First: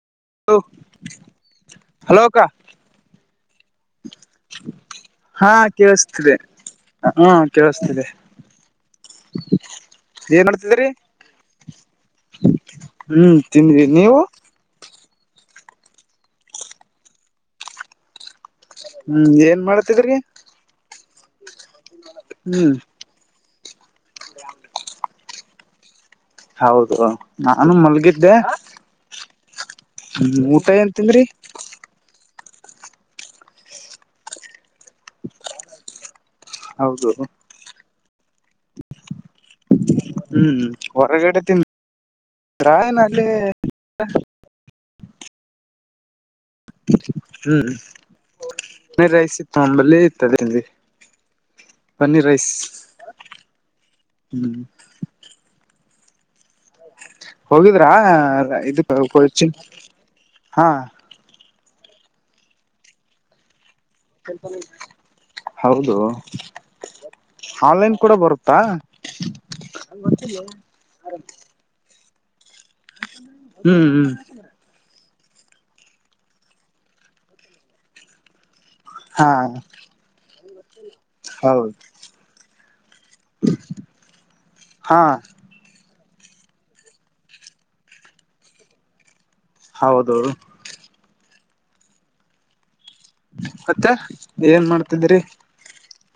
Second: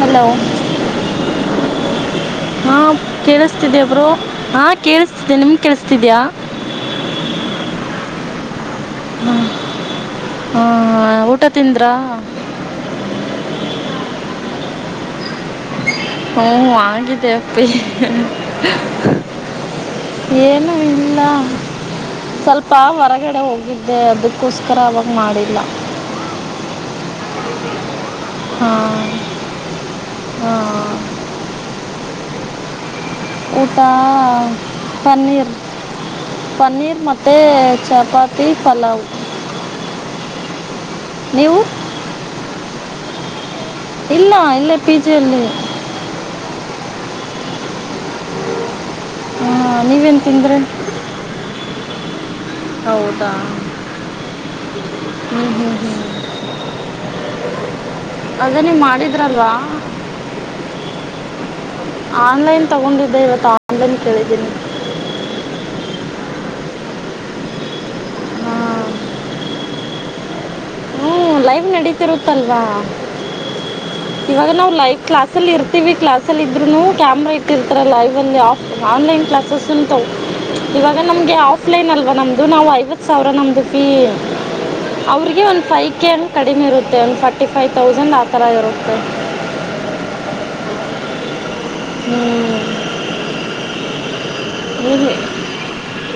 Hello hello ಅಕ್ಕ ಹಾ ಕೇಳಿಸ್ತಿ ಇದೀಯ ಬ್ರೋ ಹಾ ಕೇೇಳಸ್ತಿದ್ದೆ ಹಾ ನಿಮ್ ಕೇೇಳಸ್ತಿದ್ಯಾ ಕೇಳಿಸ್ತಿದೆ ಹಾ ಕೇಳಿಸ್ತಿದೆ ಹೂ ಏನ್ ಹೂ ಮಾಡ್ತಿದ್ರಿ ಊಟ ತಿಂದ್ರಾ ಹ್ಮ್ ತಿಂದ್ವಿ ನೀವು ಹ್ಮ ಆಗಿದೆ ಅಪ್ಪಿ ಹ್ಮ್ ಏನ್ ಮಾಡ್ತಿದ್ರಿ ಏನು ಇಲ್ಲ ಸ್ವಲ್ಪ ಹ್ಮ್ ಹೊರಗಡೆ ಹೋಗಿದ್ದೆ ಅದಕ್ಕೋಸ್ಕರ ಮಾಡಿಲ್ಲ ಹೌದು ನಾನು ಮಲಗಿದ್ದೆ ಹಾಂ ್ಮ ಊಟ ಹಾಂ ಎನ್ಂತನ್್ರಿ ಊಟ ಪನ್ನೀರ್ ಪನ್ನೀರ್ ಹೌದು ಮ ಚಪಾತಿ ಪಲಾವ್ ಹ್ಮ್ ಹೊರಗಡೆ ನೀವು ತಿಿಂದಾಯನ ಅಲ್ಲಿ ಇಲ್ಲ ಇಲ್ಲ ಪಿಜೆ ಅಲ್ಲಿ ಹ್ಮ್ ಪನರ್ ರೈಸ್ ಇತ್ತು ಅಂಬಲ್ಲಿ ನೀವೇನು ತಿಂದ್ರಿ ಇತ್ತುದಿ ಪನ್ನೀರ್ ರೈಸ್ ಹೌದಾ ಹ್ಮ್ ಹ್ಮ್ ಹ್ಮ್ ಹೋಗಿದ್ರಾ ಅದೇ ನೀವು ಇದು ಕೊಚನ್ ಮಾಡಿದ್ರಲ್ವಾ ಹಾ ಆನ್ಲೈನ್ ತಗೊಂಡಿದ್ದೆ ಇವತ್ತು ಆನ್ಲೈನ್ ಕೇಳಿದ್ದೀನಿ ಹೌದು ಆನ್ಲೈನ್ ಕೂಡ ಬರುತ್ತಾ ಹಾಂ ಹ್ಞೂ ಲೈವ್ ನಡೀತಿರುತ್ತಲ್ವಾ ಹ್ಮ್ ಹ್ಮ್ ಇವಾಗ ನಾವು ಲೈವ್ ಕ್ಲಾಸ್ ಇರ್ತೀವಿ ಕ್ಲಾಸ್ಲ್ಲಿ ಇದ್ರು ಕ್ಯಾಮ್ರಾ ಇಟ್ಟಿರ್ತಾರೆ ಲೈವ್ ಅಲ್ಲಿ ಆಫ್ ಆನ್ಲೈನ್ ಹಾ ಕ್ಲಾಸಸ್ ಉಂಟಾವ ಇವಾಗ ನಮಗೆ ಹೌದು ಆಫ್ಲೈನ್ ಅಲ್ವಾ ನಮ್ಮದು ನಾವು ಐವತ್ತು ಸಾವಿರ ನಮ್ಮದು ಫೀ ಹಾ ಅವ್ರಿಗೆ ಒಂದುಫೈ ಕೇಳ ಕಡಿಮೆ ಇರುತ್ತೆ ಒಂದು ಫಾರ್ಟಿ ಫೈ್ ತೌಸಂಡ್ ಆ ಥರ ಇರುತ್ತೆ ಹೌದು ಹ್ಮ್ ಮತ್ತೆ ಏನ್ ಮಾಡ್ತಿದಿರಿ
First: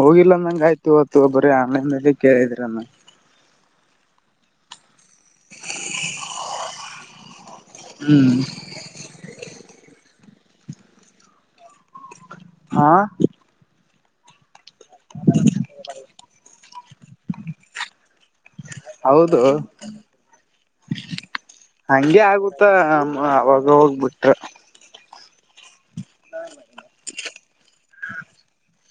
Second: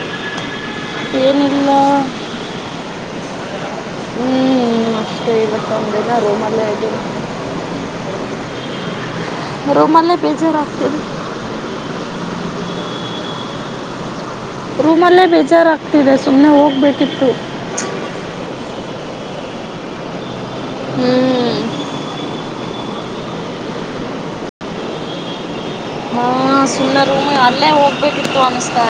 ಹೋಗಿಲ್ಲಂದಂಗ ಆಯ್ತು ಹೊತ್ತು ಒಬ್ಬರೇ ಏನಿಲ್ಲ ಆನ್ಲೈನ್ಲ್ಲಿ ಕೇಳಿದ್ರನ್ನ ಹ್ಮ್ ಮಷ್ಟೆ ಇವ ತಂದಿಲ್ಲ ರೂಮ್ಲ್ಲೇ ಆಗ ರೋಮಲ್ಲ ಬೇಜಾರಾಗತ ಹಾ ರೂಮ್ಲ್ಲೇ ಬೇಜಾರಾಗ್ತಿದೆ ಸುಮ್ನೆ ಹೋಗ್ಬೇಕಿತ್ತು ಹೌದು ಹ್ಮ್ ಹಗೆ ಆಗುತ್ತಾ ಹ ಆಾಗ ಹೋಗ್ ಬಿಿಟ್ರ ಹಾ ಸುಳ್ಳ ರ ಅಲ್ಲೇ ಹೋಗಬೇ ಬಿತ್ತುನತ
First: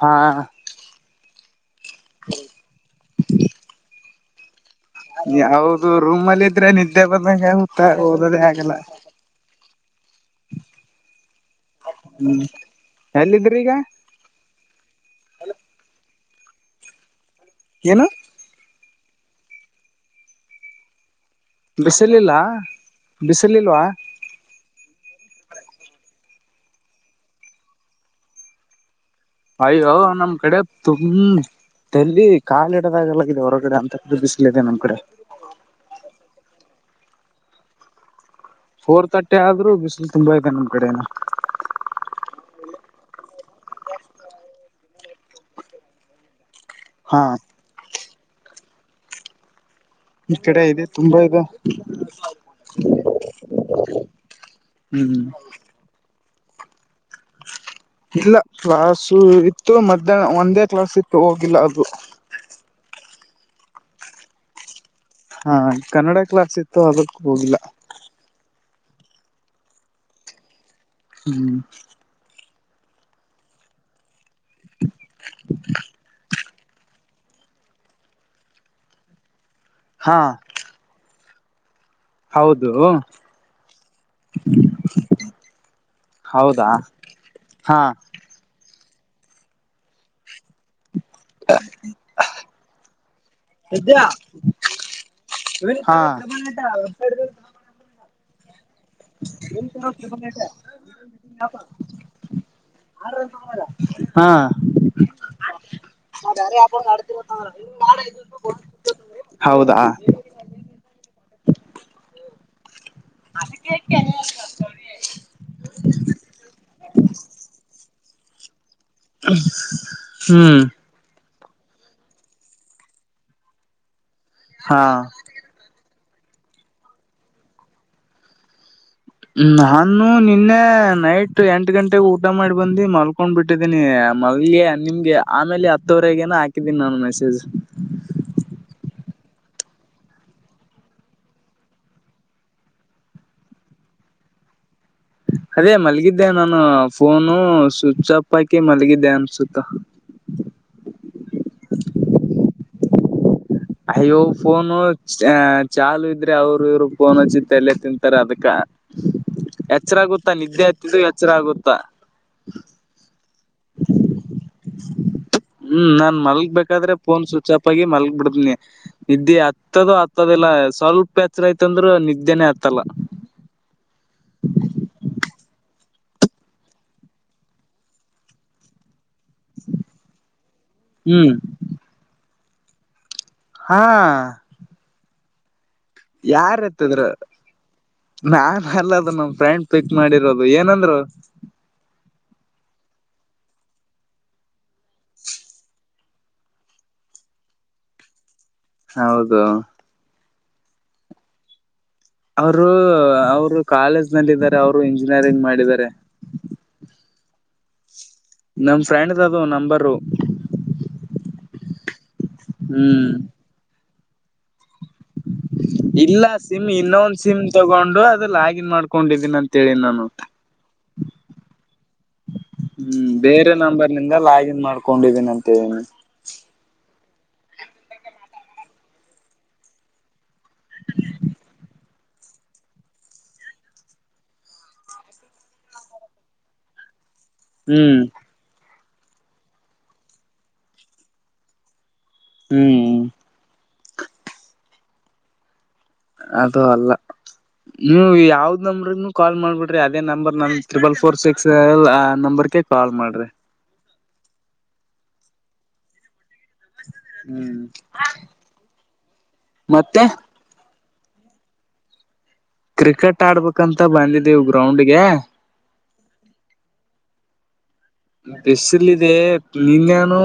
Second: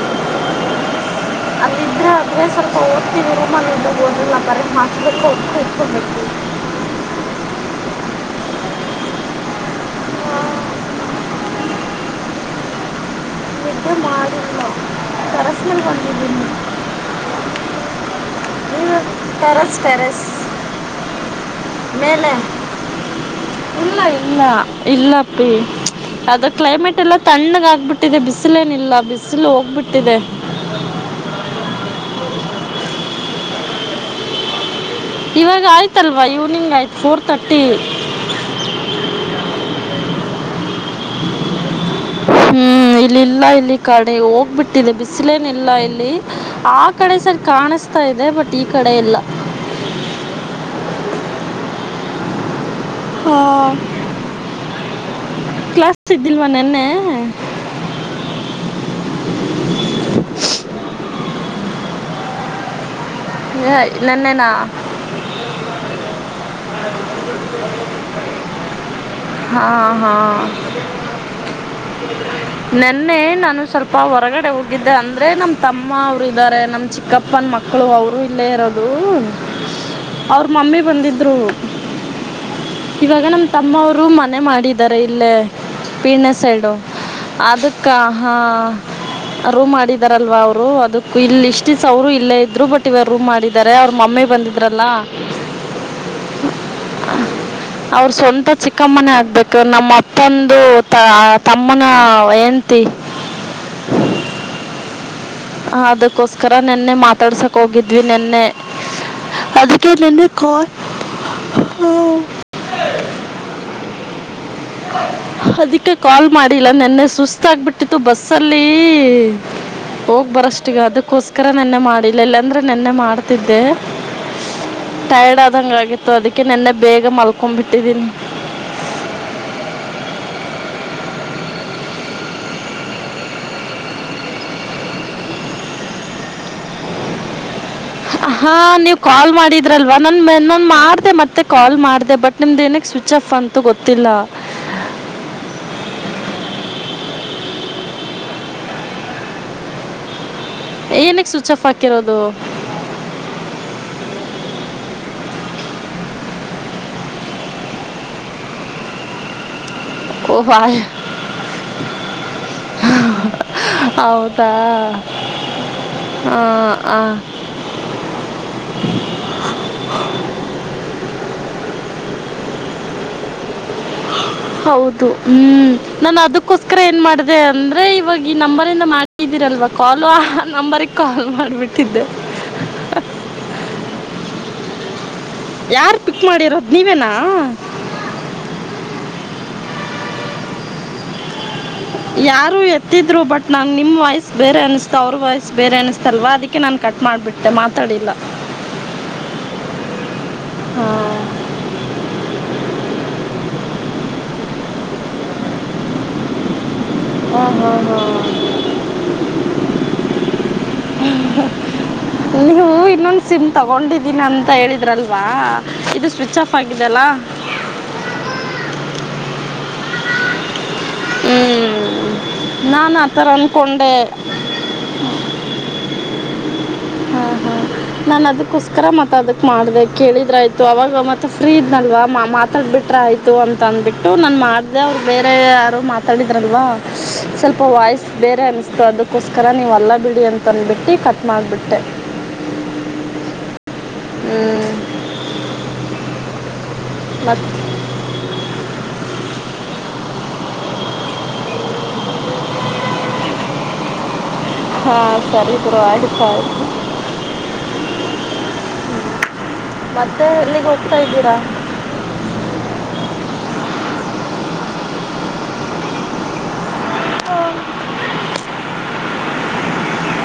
ಹಾ ಅದು ಇದ್ರೆ ಅದೇ ಸ್ವಲ್ಪ ಓದತಿ ರೋಮ ಹೋದಿಲ್ಲತಾರೆ ಯಾವದು ರೂಮ್ಲ್ಲಿ ಇದ್ರೆ ನಿದ್ದೆ ಬಂದಾಗ ಊತ ಓದದೇ ಆಗಲ್ಲ ಹ್ಮ ಹ್ಮ್ ಎಲ್ಲಿದ್ರಿ ಈಗ ಎದು ಮಾಡ ಕರಸಲ್ ಬಂದಿದ್ದೀನಿ ಏನು ನ್ಯೂಯಾರ್ಕ್ ಪ್ಯಾರಸ್ ಪ್ಯಾರಸ್ ಬಿಸಿಲಾ ಬಿಸಿಲಿಲ್ಲ ಇಲ್ಲಪ್ಪಿ ಅದ ಕ್ಲೈಮೇಟ್ ಎಲ್ಲ ತಣ್ಣಗ ಆಗ್ಬಿಟ್ಟಿದೆ ಬಿಸಿಲೇನಿಲ್ಲ ಬ ಅಯ್ಯೋ ನಮ್ ಕಡೆ ತುಮ ತಲ್ಲಿ ಕಾಲಿಡದಾಗಲ್ಲಾಗಿದೆ ಹೊರಗಡೆ ಅಂತದು ಬಿಸ್ಲ ಇಿದೆ ನಮ್ ಕಡೆ ಇವಾಗ ಆಯ್ತಲ್ವಾ ಈವ್ನಿಂಗ್ ಆಯ್ತು ಫೋರ್ ತರ್ಟಿ ಫೋರ್ ತರ್ಟಿ ಆದ್ರೂ ಬಿಸಿಲು ತುಂಬಾ ಐತೆ ನಮ್ ಕಡೆನ ಹ್ಮ್ ಇಲ್ಲಿ ಇಲ್ಲ ಇಲ್ಲಿ ಕಡೆ ಹೋಗ್ಬಿಟ್ಟಿದೆ ಬಿಸಿಲೇನ ಇಲ್ಲ ಇಲ್ಲಿ ಆ ಕಡೆ ಹಾ ಸರಿ ಕಾಣಿಸ್ತಾ ಇದೆ ಬಟ್ ಈ ಕಡೆ ಇಲ್ಲ ಈ ಕಡೆ ಇದೆ ತುಂಬಾ ಇದು ಹಾ. [unintelligible] ಹ್ಮ್, ಹ್ಮ್. [inaudible] ತಿಂದಿಲ್ವ ನಿನ್ನೆ? [inaudible] ಇಲ್ಲ, ಕ್ಲಾಸು, ಇತ್ತು ಮಧ್ಯಾಹ್ನ! ಒಂದೇ ಕ್ಲಾಸ್ ಇತ್ತು ಹೋಗಿಲ್ಲ ಅದು? [unintelligible] ಹೇ, ನೆನೇನ. [unintelligible] ಹಾ ಕನ್ನಡ ಕ್ಲಾಸ್ ಇತ್ತು ಅದಕ್ಕೂ ಹೋಗಿಲ್ಲ? [unintelligible] ಹಾ, ಹಾ. [unintelligible] ಹ್ಮ್ ನೆನ್ನೆ ನಾನು ಸ್ವಲ್ಪ ಹೊರಗಡೆ! ಹೋಗಿದ್ದೆ ಅಂದ್ರೆ ನಮ್ಮ ತಮ್ಮ ಅವರು ಇದ್ದಾರೆ? [unintelligible] ನಮ ಚಿಕ್ಕಪ್ಪನ ಮಕ್ಕಳು, ಅವರು ಇಲ್ಲೇ ಇರೋದು ಹಾ ಅವ್ರ ಮಮ್ಮಿ ಬಂದಿದ್ರು. [inaudible] ಹೌದು. [inaudible] ಇವಾಗ ನಮ್ ತಮ್ಮವರು ಮನೆ ಮಾಡಿದ್ದಾರೆ ಇಲ್ಲೇ ಪೀಣ್ಣೆ ಹೌದಾ ಸೈಡು. [unintelligible] ಹಾ ಅದಕ್ಕ ಹಾ. [unintelligible] ರೂಮ್ ಮಾಡಿದಾರಲ್ವಾ! ಅವ್ರು ಅದಕ್ಕ ಇಲ್ಲಿ ಇಷ್ಟು, ದಿಸ್ಸಾ, ಇಲ್ಲೇ ಇದ್ರು ಬಟ್. [unintelligible] ರೂಮ್ ಮಾಡಿದ್ದಾರೆ, ಅವ್ರ ಮಮ್ಮಿ ಬಂದಿದ್ರಲ್ಲ. ಹಾ [unintelligible] ಅವ್ರ, ಸ್ವಂತ. [unintelligible] ಚಿಕ್ಕಮ್ಮನ, ಆಗ್ಬೇಕು ನಮ್ಮ ಅಪ್ಪಂದು ತಮ್ಮನ ಹೆಂಡತಿ. [unintelligible] ಹಾ. [unintelligible] ಹ ಅದಕ್ಕೋಸ್ಕರ! ನೆನ್ನೆ ಮಾತಾಡ್ಸಕ್ ಹೋಗಿದ್ವಿ ನೆನ್ನೆ. [unintelligible] ಹೌದಾ ಅದಕ್ಕೆ ನ ಕಾರ್ ಹ. [unintelligible] ಅದಕ್ಕೆ, ಕೇಳಿದು. [unintelligible] ಅದಕ್ಕೆ, ಕಾಲ್ ಮಾಡಿಲ್ಲ! ನೆನ್ನೆ ಸುಸ್ತ ಆಗ್ಬಿಟ್ಟಿತ್ತು ಬಸ್ಲ್ಲಿ. [unintelligible] ಹ್ಮ್. [unintelligible] ಅಕ್ರ, ನೆನ್ನೆ ಮಾಡಿಲ್ಲ ಇಲ್ಲಾಂದ್ರೆ! ನೆನ್ನೆ ಮಾಡ್ತಿದ್ದೆ ಹಾ ಟೈರ್ಡ್ ಆದಂಗ ಆಗಿತ್ತು. [unintelligible] ಅದಕ್ಕೆ ನೆನ್ನೆ ಬೇಗ ಮಲ್ಕೊ, ಬಿಟ್ಟಿದೀನಿ. [unintelligible] ನಾನು, ನಿನ್ನೆ ನೈಟ್! ಎಂಟ ಗಂಟೆಗೆ ಊಟ ಮಾಡಿ ಬಂದಿ ಮಲ್ಕೊಂಡ್ ಬಿಟ್ಟಿದ್ದೀನಿ. [unintelligible] ನಾವುಮಾವಿಗೆ, ನಿಮ್ಗೆ ಆಮೇಲೆ ಹತ್ತವರೆಗೇನ ಹಾಕಿದ್ದೀನಿ ನಾನು ಮೆಸೇಜ್. [unintelligible] ಹಾ, ನೀವ್ ಕಾಲ್ ಮಾಡಿದ್ರಲ್ವಾ! ನನ್ ಮೋನೆ ನನ್, ಮಾಡಿದೆ, ಮತ್ತೆ ಕಾಲ್ ಮಾಡುದೆ, ಬಟ್ ನಿಮ್ದ. [unintelligible] ಸ್ವಿಚ್, ಆಫ್, ಬಂತು, ಗೊತ್ತಿಲ್ಲ. [unintelligible] [unintelligible] [inaudible] ಅದೇ, ಮಲಗಿದ್ದೆ ನಾನು ಫೋನು! ಸ್ವಿಚ್ ಅಪ್ ಹಾಕಿ, ಮಲಗಿದ್ದೆ ಅನಿಸುತ್ತೆ. [unintelligible] [unintelligible] [inaudible] ಏನುಕೈ, ಸ್ವಿಚ್ ಆಫ್ ಹಾಕಿರೋದು! [unintelligible] ಅಯ್ಯೋ, ಫೋನು, ಅಹ ಚಾಲು ಇದ್ರೆ ಅವರು ಇವರು, ಫೋನ್ಅಚಿ, ತಲೆತೀನುತ್ತಾರೆ, ಅದಕ್ಕ. [unintelligible] ಎಚ್ಚರ, ಆಗುತ್ತಾ! ಓ ನಿದ್ದೆ, ಹಾಯ್ ಹತ್ತಿದರು ಎಚ್ಚರ ಆಗುತ್ತಾ. [unintelligible] ಹೌದಾ? [unintelligible] ಹ್ಮ್, ನಾನ್ ಹಾಂ ಮಲ್ಗ್ಬೇಕೇಕಾದ್ರೆ! ಹಾಂ ಫೋನ್ ಸ್ವಿಚ್ ಆಫ ಆಗಿ ಮಲ್ಗ್ ಬಿಡ್ತನಿ. [unintelligible] ನಿದ್ದೆ, ಹತ್ತದು ಹತ್ತದಲ್ಲ! ಸ್ವಲ್ಪ ಎಚ್ಚರ ಆಯತಂದ್ರರು, ನಿದ್ದೆನೆೇ ಆತ್ತಲ್ಲ? [unintelligible] [unintelligible] [inaudible] ಹೌದು, ಹ್ಮ್ ನಾನು ಅದಕ್ಕೋಸ್ಕರ ಏನ್ ಮಾಡಿದೆ, ಅಂದ್ರೆ ಇವಾಗ ಈ ನಂಬರಿಂದ ಮಾಡ. [unintelligible] ಇದ್ದೀರಲ್ವಾ, ಕಾಲು, ಆ ನಂಬರ್ಗ್ ಕಾಲ್ ಹ್ಮ್ ಮಾಡ್ಬಿಟ್ಟಿದ್ದೆ! [unintelligible] ಹಾ. [unintelligible] ಯಾರು ಪಿಕ್ ಮಾಡಿರೋದು ಯಾರಎಂತಾದರೂ, ನೀವೇನಾ ನಾನು, ಅಲ್ಲದ ನಮ್ ಫ್ರೆಂಡ್, ಪಿಕ್ಕು. [unintelligible] ಮಾಡಿರೋದು ಏನಂದ್ರು ಯಾರು ಎತ್ತಿದ್ರು ಬಟ್! ನನ್ ನಿಮ್ಮ್ ವಾಯ್ಸ್ ಬೇರೆ ಅನಿಸ್ತ? ಅವ್ರ ವಾಯ್ಸ್ ಬೇರೆ ಅನಿಸತಲ್ವಾ! ಅದಕ್ಕೆ ನಾನನ್ ಕಟ್ ಮಾಡ. [unintelligible] ಮಾಡ್ಬಿಟ್ಟೆ, ಮಾತಾಡಿಲ್ಲ. [unintelligible] ಹೌದು. [inaudible] ಹಾ. [unintelligible] ಅವರು, ಅವರು, ಕಾಲೇಜ್ ನಲ್ಲಿದ್ದಾರೆ! ಅವರು ಇಂಜಿನಿಯರಿಂಗ್, ಮಾಡಿದ್ದಾರೆ. [unintelligible] ಹಾ, ಹಾ, ಹಾ. [unintelligible] ನಮ, ಫ್ರೆಂಡ್ದು, ಅದು ನಂಬರು. [unintelligible] ನೀವು, ಹ್ಮ್ ಇನ್ನೊಂದು, ಸಿಮ್ ತಗೊಂಡಿದ್ದೀನಿ! ಅಂತ ಹೇಳಿದು. [unintelligible] ಇಲ್ಲ ಸಿಮ್ ಆಗಿದೆಯಲ್ಲ ಇನ್ನೊಂದು ಸಿಮ್ ತಗೊಂಡು ಅದು ಲಾಗಿನ್ ಮಾಡ್ಕೊಂಡಿದ್ವಿ ಅಂತೇಳಿ ನಾನುಅಂತ ಹ್ಞೂ ನಾನು ಹ್ಮ್ ಆ ಥರ ಬೇರೆ ಅಂದ್ಕೊಂಡೆ ನಂಬರ್ನಿಂದ ಲಾಗಿನ್ ಮಾಡ್ಕೊಂಡಿದ್ದೀನ ಅಂತ ಹೇಳಿ ಹಾ ಹ್ಮ ನಾನ್ ಅದಕ್ಕೋಸ್ಕರ ಮತ್ ಅದಕ್ ಮಾಡ್ದ ಕೇಳಿದ್ರೆ ಆಯ್ತು ಅವಾಗ ಮತ್ತೆ ಫ್ರೀ ಇದ್ನಲ್ವ ಮಾ ಮಾತಾಡ್ಬಿಟ್ರೆ ಆಯ್ತು ಅಂತ ಅಂದ್ಬಿಟ್ಟು ನಾನು ಮಾಡ್ದ ಅವ್ರು ಬೇರೆ ಯಾರು ಮಾತಾಡಿದ್ರಲ್ವಾ ಸ್ವಲ್ಪ ಹ್ಮ್ ವಾಯ್ಸ್ ಬೇರೆ ಅನ್ನಿಸ್ತು ಅದಕ್ಕೋಸ್ಕರ ನೀವು ಅಲ್ಲ ಬಿಡಿ ಅಂತಂದ್ಬಿಟ್ಟು ಕಟ್ ಮಾಡಿಬಿಟ್ಟೆ ಹ್ಮ್ ಹ್ಮ ಅದು ಅಲ್ಲ ನೀವು ಯಾವ್ದ್ ನಂಬರ್ ಕಾಲ್ ಮಾಡ್ಬಿಡ್ರಿ ಅದೇ ನಂಬರ್ ನಮ ತ್ರಿಬಲ್ ಫೋರ್ ಸಿಕ್ಸ್ ಆ ನಂಬರ್ ಕ ಕಾಲ್ ಮಾಡ್ರಿ ಹಾ ಸರಿಬ್ರೋ ಆಯ್ತು ಆಯ್ತು ಹ್ಮ್ ಮತ್ತೆ ಇದ್ದೀರಾ ಕ್ರಿಕೆಟ್ ಆಡ್ಬೇಕಂತ ಬಂದಿದ್ದೀವು ಗ್ರೌಂಡ್ಗೆ ಬಿಸಿಲದೆ ನಿನ್ನೆನೂ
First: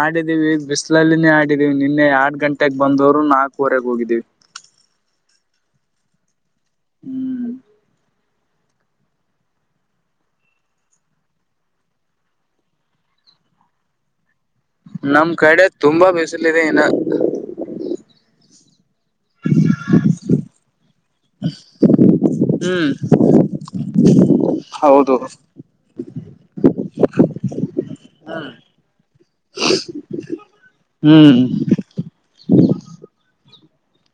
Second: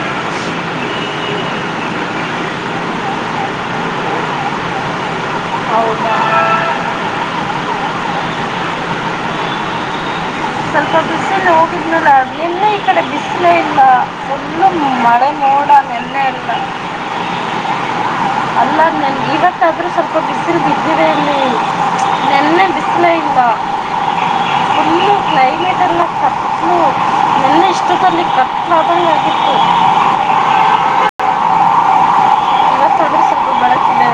ಆಡಿದೀವಿ ಬಿಸಿಲಲ್ಲಿನೇ ಆಡಿದೀವಿ ನಿನ್ನೆ ಎರಡು ಗಂಟೆೆಗೆ ಬಂದವರು ನಾಲ್ಕುವರೆಗೆ ಹೋಗಿದ್ದೀವಿ ಹೌದಾ ಹ್ಮ್ ಸ್ವಲ್ಪ ಬಿಸಿಲು ಹೋಗಿದ್ಮೇಲೆ ನಿನ್ನೆ ಈ ಕಡೆ ಬಿಸಲೆ ಇಲ್ಲ ಫುಲ್ ಮಳೆ ನಮ್ ಕಡೆ ಮೋಡ ತುಂಬಾ ನೆನ್ನೆಯಿಂದ ಬಿಸಿಲಿದೆ ಇನ್ನ ನನಗೆ ಇವತ್ತಾದರೂ ಸ್ವಲ್ಪ ಬಿಸಿಲು ಬಿದ್ದಿದೆ ಅಲ್ಲೇ ಹ್ಮ್ ಫುಲ್ಲು ಹೌದು ಕ್ಲೈಮೇಟ್ ಎಲ್ಲ ಇಲ್ಲಿ ಕಷ್ಟ ಆಗಿತ್ತು ಹ್ಮ್ ಇವತ್ತಾದ್ರೂ ಸ್ವಲ್ಪ ಬೆಳಕಿದೆ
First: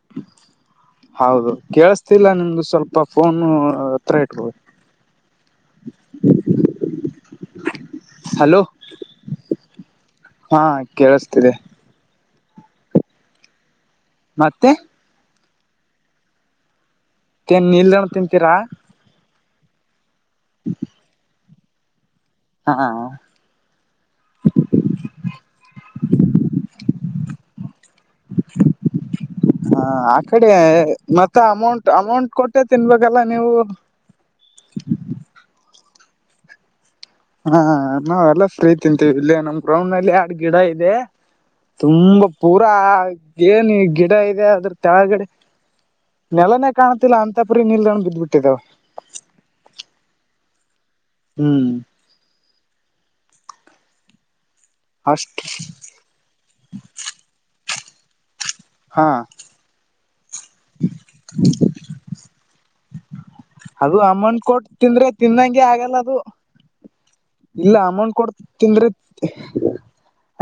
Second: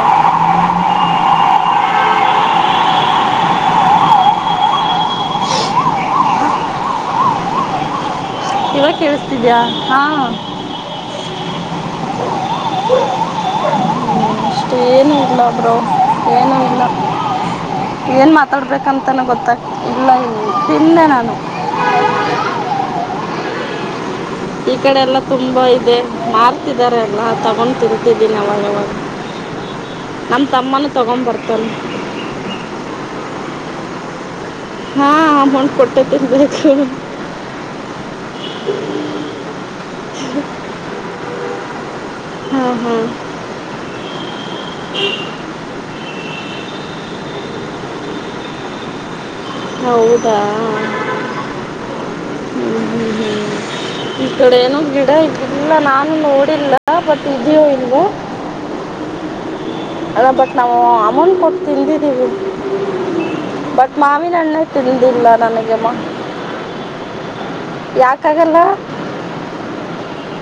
[inaudible] ಹೌದು ಕೇಳಸ್ತಿಲ್ಲ ನಿಮ್ದು ಸ್ವಲ್ಪ ಫೋನು ಹತ್ರ ಇಟ್ಟಿಕೊ [inaudible] ಹಲೋ ಇವಾಗ ಕೇಳಿಸ್ತಿದ್ಯಾ ಹಾಂ ಹಾ ಕೇಳಿಸ್ತಿದ್ದೆ [inaudible] ಮತ್ತೆ ಅಷ್ಟೇ ಏನೂ ಇಲ್ಲ ಬ್ರೋ ಏನುೂ ಇಲ್ಲ ಏನ್ ನಿಲ್ದಣ ಏನು ತಿಂತೀರಾ ಮಾತಾಡ್ಬೇಕಂತನ ಗೊತ್ತಾಗತಿಲ್ಲ ಇಲ್ಲ ಇಲ್ಲ ತಿಂದೆ ನಾನು ಹಾ ಈ ಕಡೆ ಎಲ್ಲಾ ತುಂಬಾ ಇದೆ ಮಾರ್ತಿದಿದ್ದಾರೆ ಎಲ್ಲ ತಗೊಂಡ ತಿರ್ತಿದ್ದೀನಿ ಅವಾಗವಾಗ ಹಾ ಆ ಕಡೆ ಮತ್ತ ತೊಗೊಂಬರ್ತಾನೆ ಅಮೌಂಟ್ ಅಮೌಂಟ್ ಕೊಟ್ಟೆ ತಿನ್ನಬೇಕಲ್ಲ ನೀವು ಹಾಂ ಅಮೌಂಟ್ ಕೊಟ್ಟೆ ತಿನ್ನಬೇಕು ಹಾ ನಾವೆಲ್ಲ ಫ್ರೀ ತಿಂತೀವಿ ಇಲ್ಲ ನಮ್ ಗ್ರೌಂಡ್ ನಲ್ಲಿ ಅದ್ ಗಿಡ ಇದೆ ತುಂಬಾ ಪೂರಾ ಹಾಂ ಹಾಂ ಏನು ಗಿಡ ಇದೆ ಅದ್ರ ಕೆಳಗಡೆ ನೆಲನೇ ಕಾಣತಿಲ್ಲ ಅಂತಪುರಿ ನಿಲ್ದಣ ಬಿದ್ಬಿಟ್ಟಿದ್ದಾವ ಹೌದಾ ಹ್ಮ್ ಹ್ಮ್ ಹ್ಮ್ ಈ ಕಡೆ ಏನ ಗಿಡ ಅಷ್ಟ್ ಇದಿಲ್ಲ ನಾನು ನೋಡಿಲ್ಲ ಬಟ್ ಇದಿಯಾ ಹ ಹಾ ಅದ ಬಟ್ ನಾವು ಅಮೌಂಟ್ ಕೊಟ್ಟು ತತಿಂಬಿಟ್ಟಿದ್ವಿ ಅಲ್ಲ ಅಮೌಂಟ್ ಕೊಟ್ಟು ತಿಂದ್ರೆ ತಿಂದಿಲ್ಲ ತಿನ್ನಂಗೆ ನನಗಮ್ಮ ಆಗಲ್ಲ ಅದು ಇಲ್ಲ ಅಮೌಂಟ್ ಕೊಡ್ತ ಯಾಕಾಗಲ್ಲ ತಿಂದ್ರೆ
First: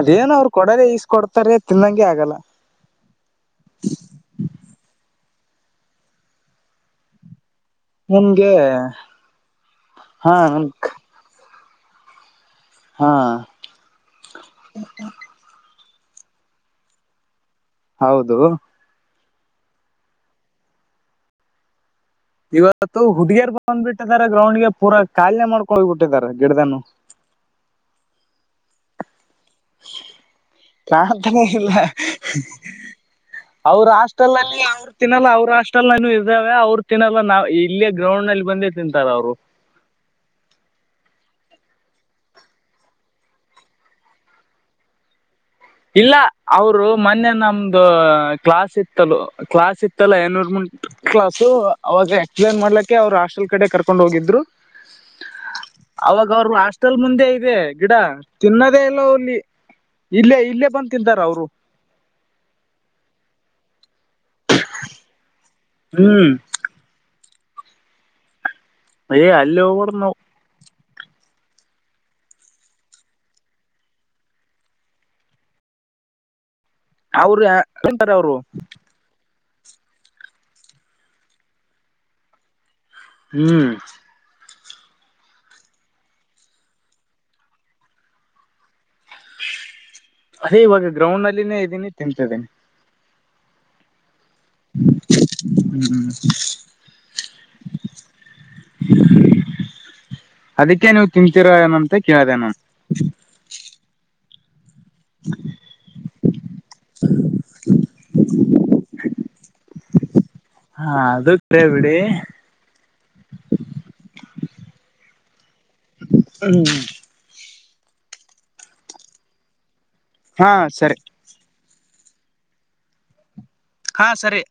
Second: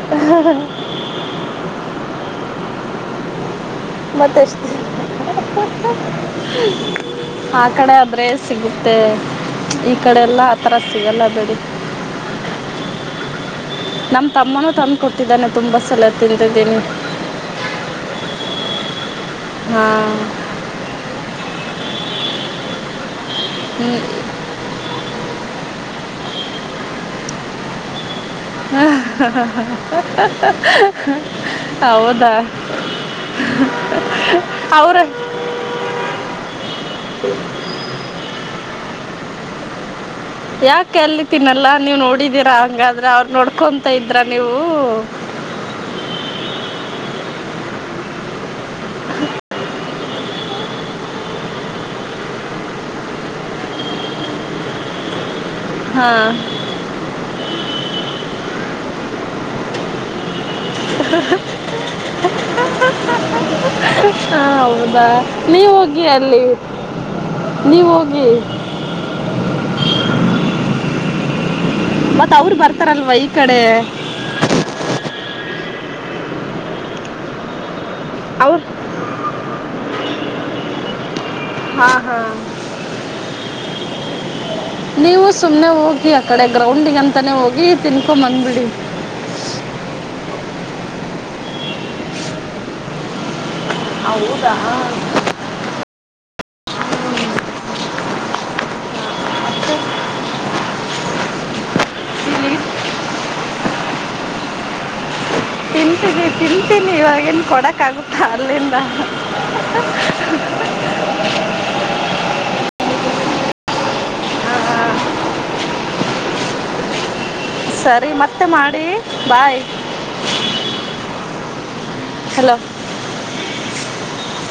ಅದೇನೋ ಅವ್ರು ಕೊಡರೆ ಈಸ್ಕ ಕೊಡ್ತಾರ ತಿನ್ನಂಗೆ ಆಗಲ್ಲ ಮತ್ತೆಷ್ಟ ಆ ಕಡೆ ಆದ್ರೆ ನಮ್ಗೆ ಸಿಗುತ್ತೆ ಈ ಹಾ ಕಡೆೆಲ್ಲ ನಮ ಆತರ ಸಿಗಲ್ಲ ಬಿೇಡ ಹಾ ನಮ ತಮ್ಮನೂ ತಂದ್ ಕೊಟ್ಟಿದ್ದಾನೆ ತುಂಬಾ ಸಲ ತಿಂತಿದ್ದೀನಿ ಹೌದು ಹ್ಮ ಇವತ್ತು ಹುಡ್ಗಿಯರ್ ಬಂದ್ ಹ್ಞೂ ಬಿಿಟ್ಟದಾರ ಗ್ರೌಂಡ್ ಗೆ ಪೂರಾ ಕಾಲನೆ ಮಾಡ್ಕೊಗಬಿಟ್ಟಿದಾರ ಗಿಡ್ದನು ಕಾಣ್ತಾನೆ ಇಲ್ಲ ಹೌದಾ ಅವ್ರ ಹಾಸ್ಟೆಲ್ ಅಲ್ಲಿ ಅವರು ಅವ್ರ ತಿನ್ನಲ್ಲ ಅವ್ರ ಹಾಸ್ಟೆಲ್ ನಾನು ಇದ್ದೇವ ಅವ್ರರು ತಿನ್ನಲ್ಲ ನಾವವು ಇಲ್ಲೇ ಗ್ರೌಂಡ್ ಅಲ್ಲಿ ಬಂದೇ ತಿಂತಾರ ಅವರು ಯಾಕೆ ಅಲ್ ತಿನಲ್ಲಾ ನೀವು್ ನೋಡಿದೀರಾ ಹಂಗಾದ್ರೆ ಅವ್ರು ನೋಡ್ಕೊಂತ ಇದ್ರ ನೀವು ಇಲ್ಲ ಅವರು ಮೊನ್ನೆ ನಮ್ದ ಕ್ಲಾಸ್ ಇತ್ತಲು ಕ್ಲಾಸ್ ಇತ್ತಲ್ಲ ಏನೂರ್ಮಂಟ್ ಕ್ಲಾಸು ಅವಾಗ ಎಕ್ಸ್ನ್ ಮಾಡ್ಲಕ್ಕೆ ಅವ್ರು ಹಾಸ್ಟೆಲ್ ಕಡೆ ಕರ್ಕೊಂಡ್ ಹೋಗಿದ್ರು ಹಾ ಅವಾಗ ಅವರು ಹಾಸ್ಟೆಲ್ ಮುಂದೆ ಇದೆ ಗಿಡ ತಿನ್ನದೇ ಇಲ್ಲ ಅವಲ್ಲಿ ಇಲ್ಲ ಇಲ್ಲೇ ಬಂದ ತಂತಾರ ಅವರು ಹಾ ಹೌದಾ ನೀವ ಹೋಗಿ ಹ್ಮ್ ಅಲ್ಲಿ ನೀವ ಹೋಗಿ ಅಯೇ ಅಲ್ಲ ಡ ನ ಮತ್ತತ್ ಅವರು ಬರ್ತಾರಲ್ವ ಈ ಕಡೆ ಅವರು ಎಂತಾರೆ ಅವರು ಅವ್ರ ಹಾ ಹಾ ಹ್ಮ್ ನೀವು ಸುಮ್ನೆ ಹೋಗಿ ಆ ಕಡೆ ಗ್ರೌಂಡಗ ಅಂತಾನೇ ಹೋಗಿ ತಿನ್ಕೊ ಬಂದ್ಬಿಡಿ ಅದೇ ಇವಾಗ ಗ್ರೌಂಡ್ ಅಲ್ಲಿನೇ ಇದ್ದೀನಿ ತಿಂತಿದ್ದೀನಿ ಹೌದಾ ಹ್ಮ್ ಅದಕ್ಕೆ ನೀವು ತಿಂತೀರೋ ಏನಂತ ಕೇಳ್ದೇ ಇಲ್ಲಿ ನನ್ [unintelligible] ಇವಾಗೇನ್ ಕೊಡಕ್ಗುತ್ತ ಅಲ್ಲಿಂದ ಹಾ ಅದು ಕ ಬಿಡಿ ಹ್ಮ್ ಸರಿ ಮತ್ತೆ ಮಾಡಿ ಬಾಯ್ ಹಾ ಸರಿ ಹಲೋ ಹಾ ಸರಿ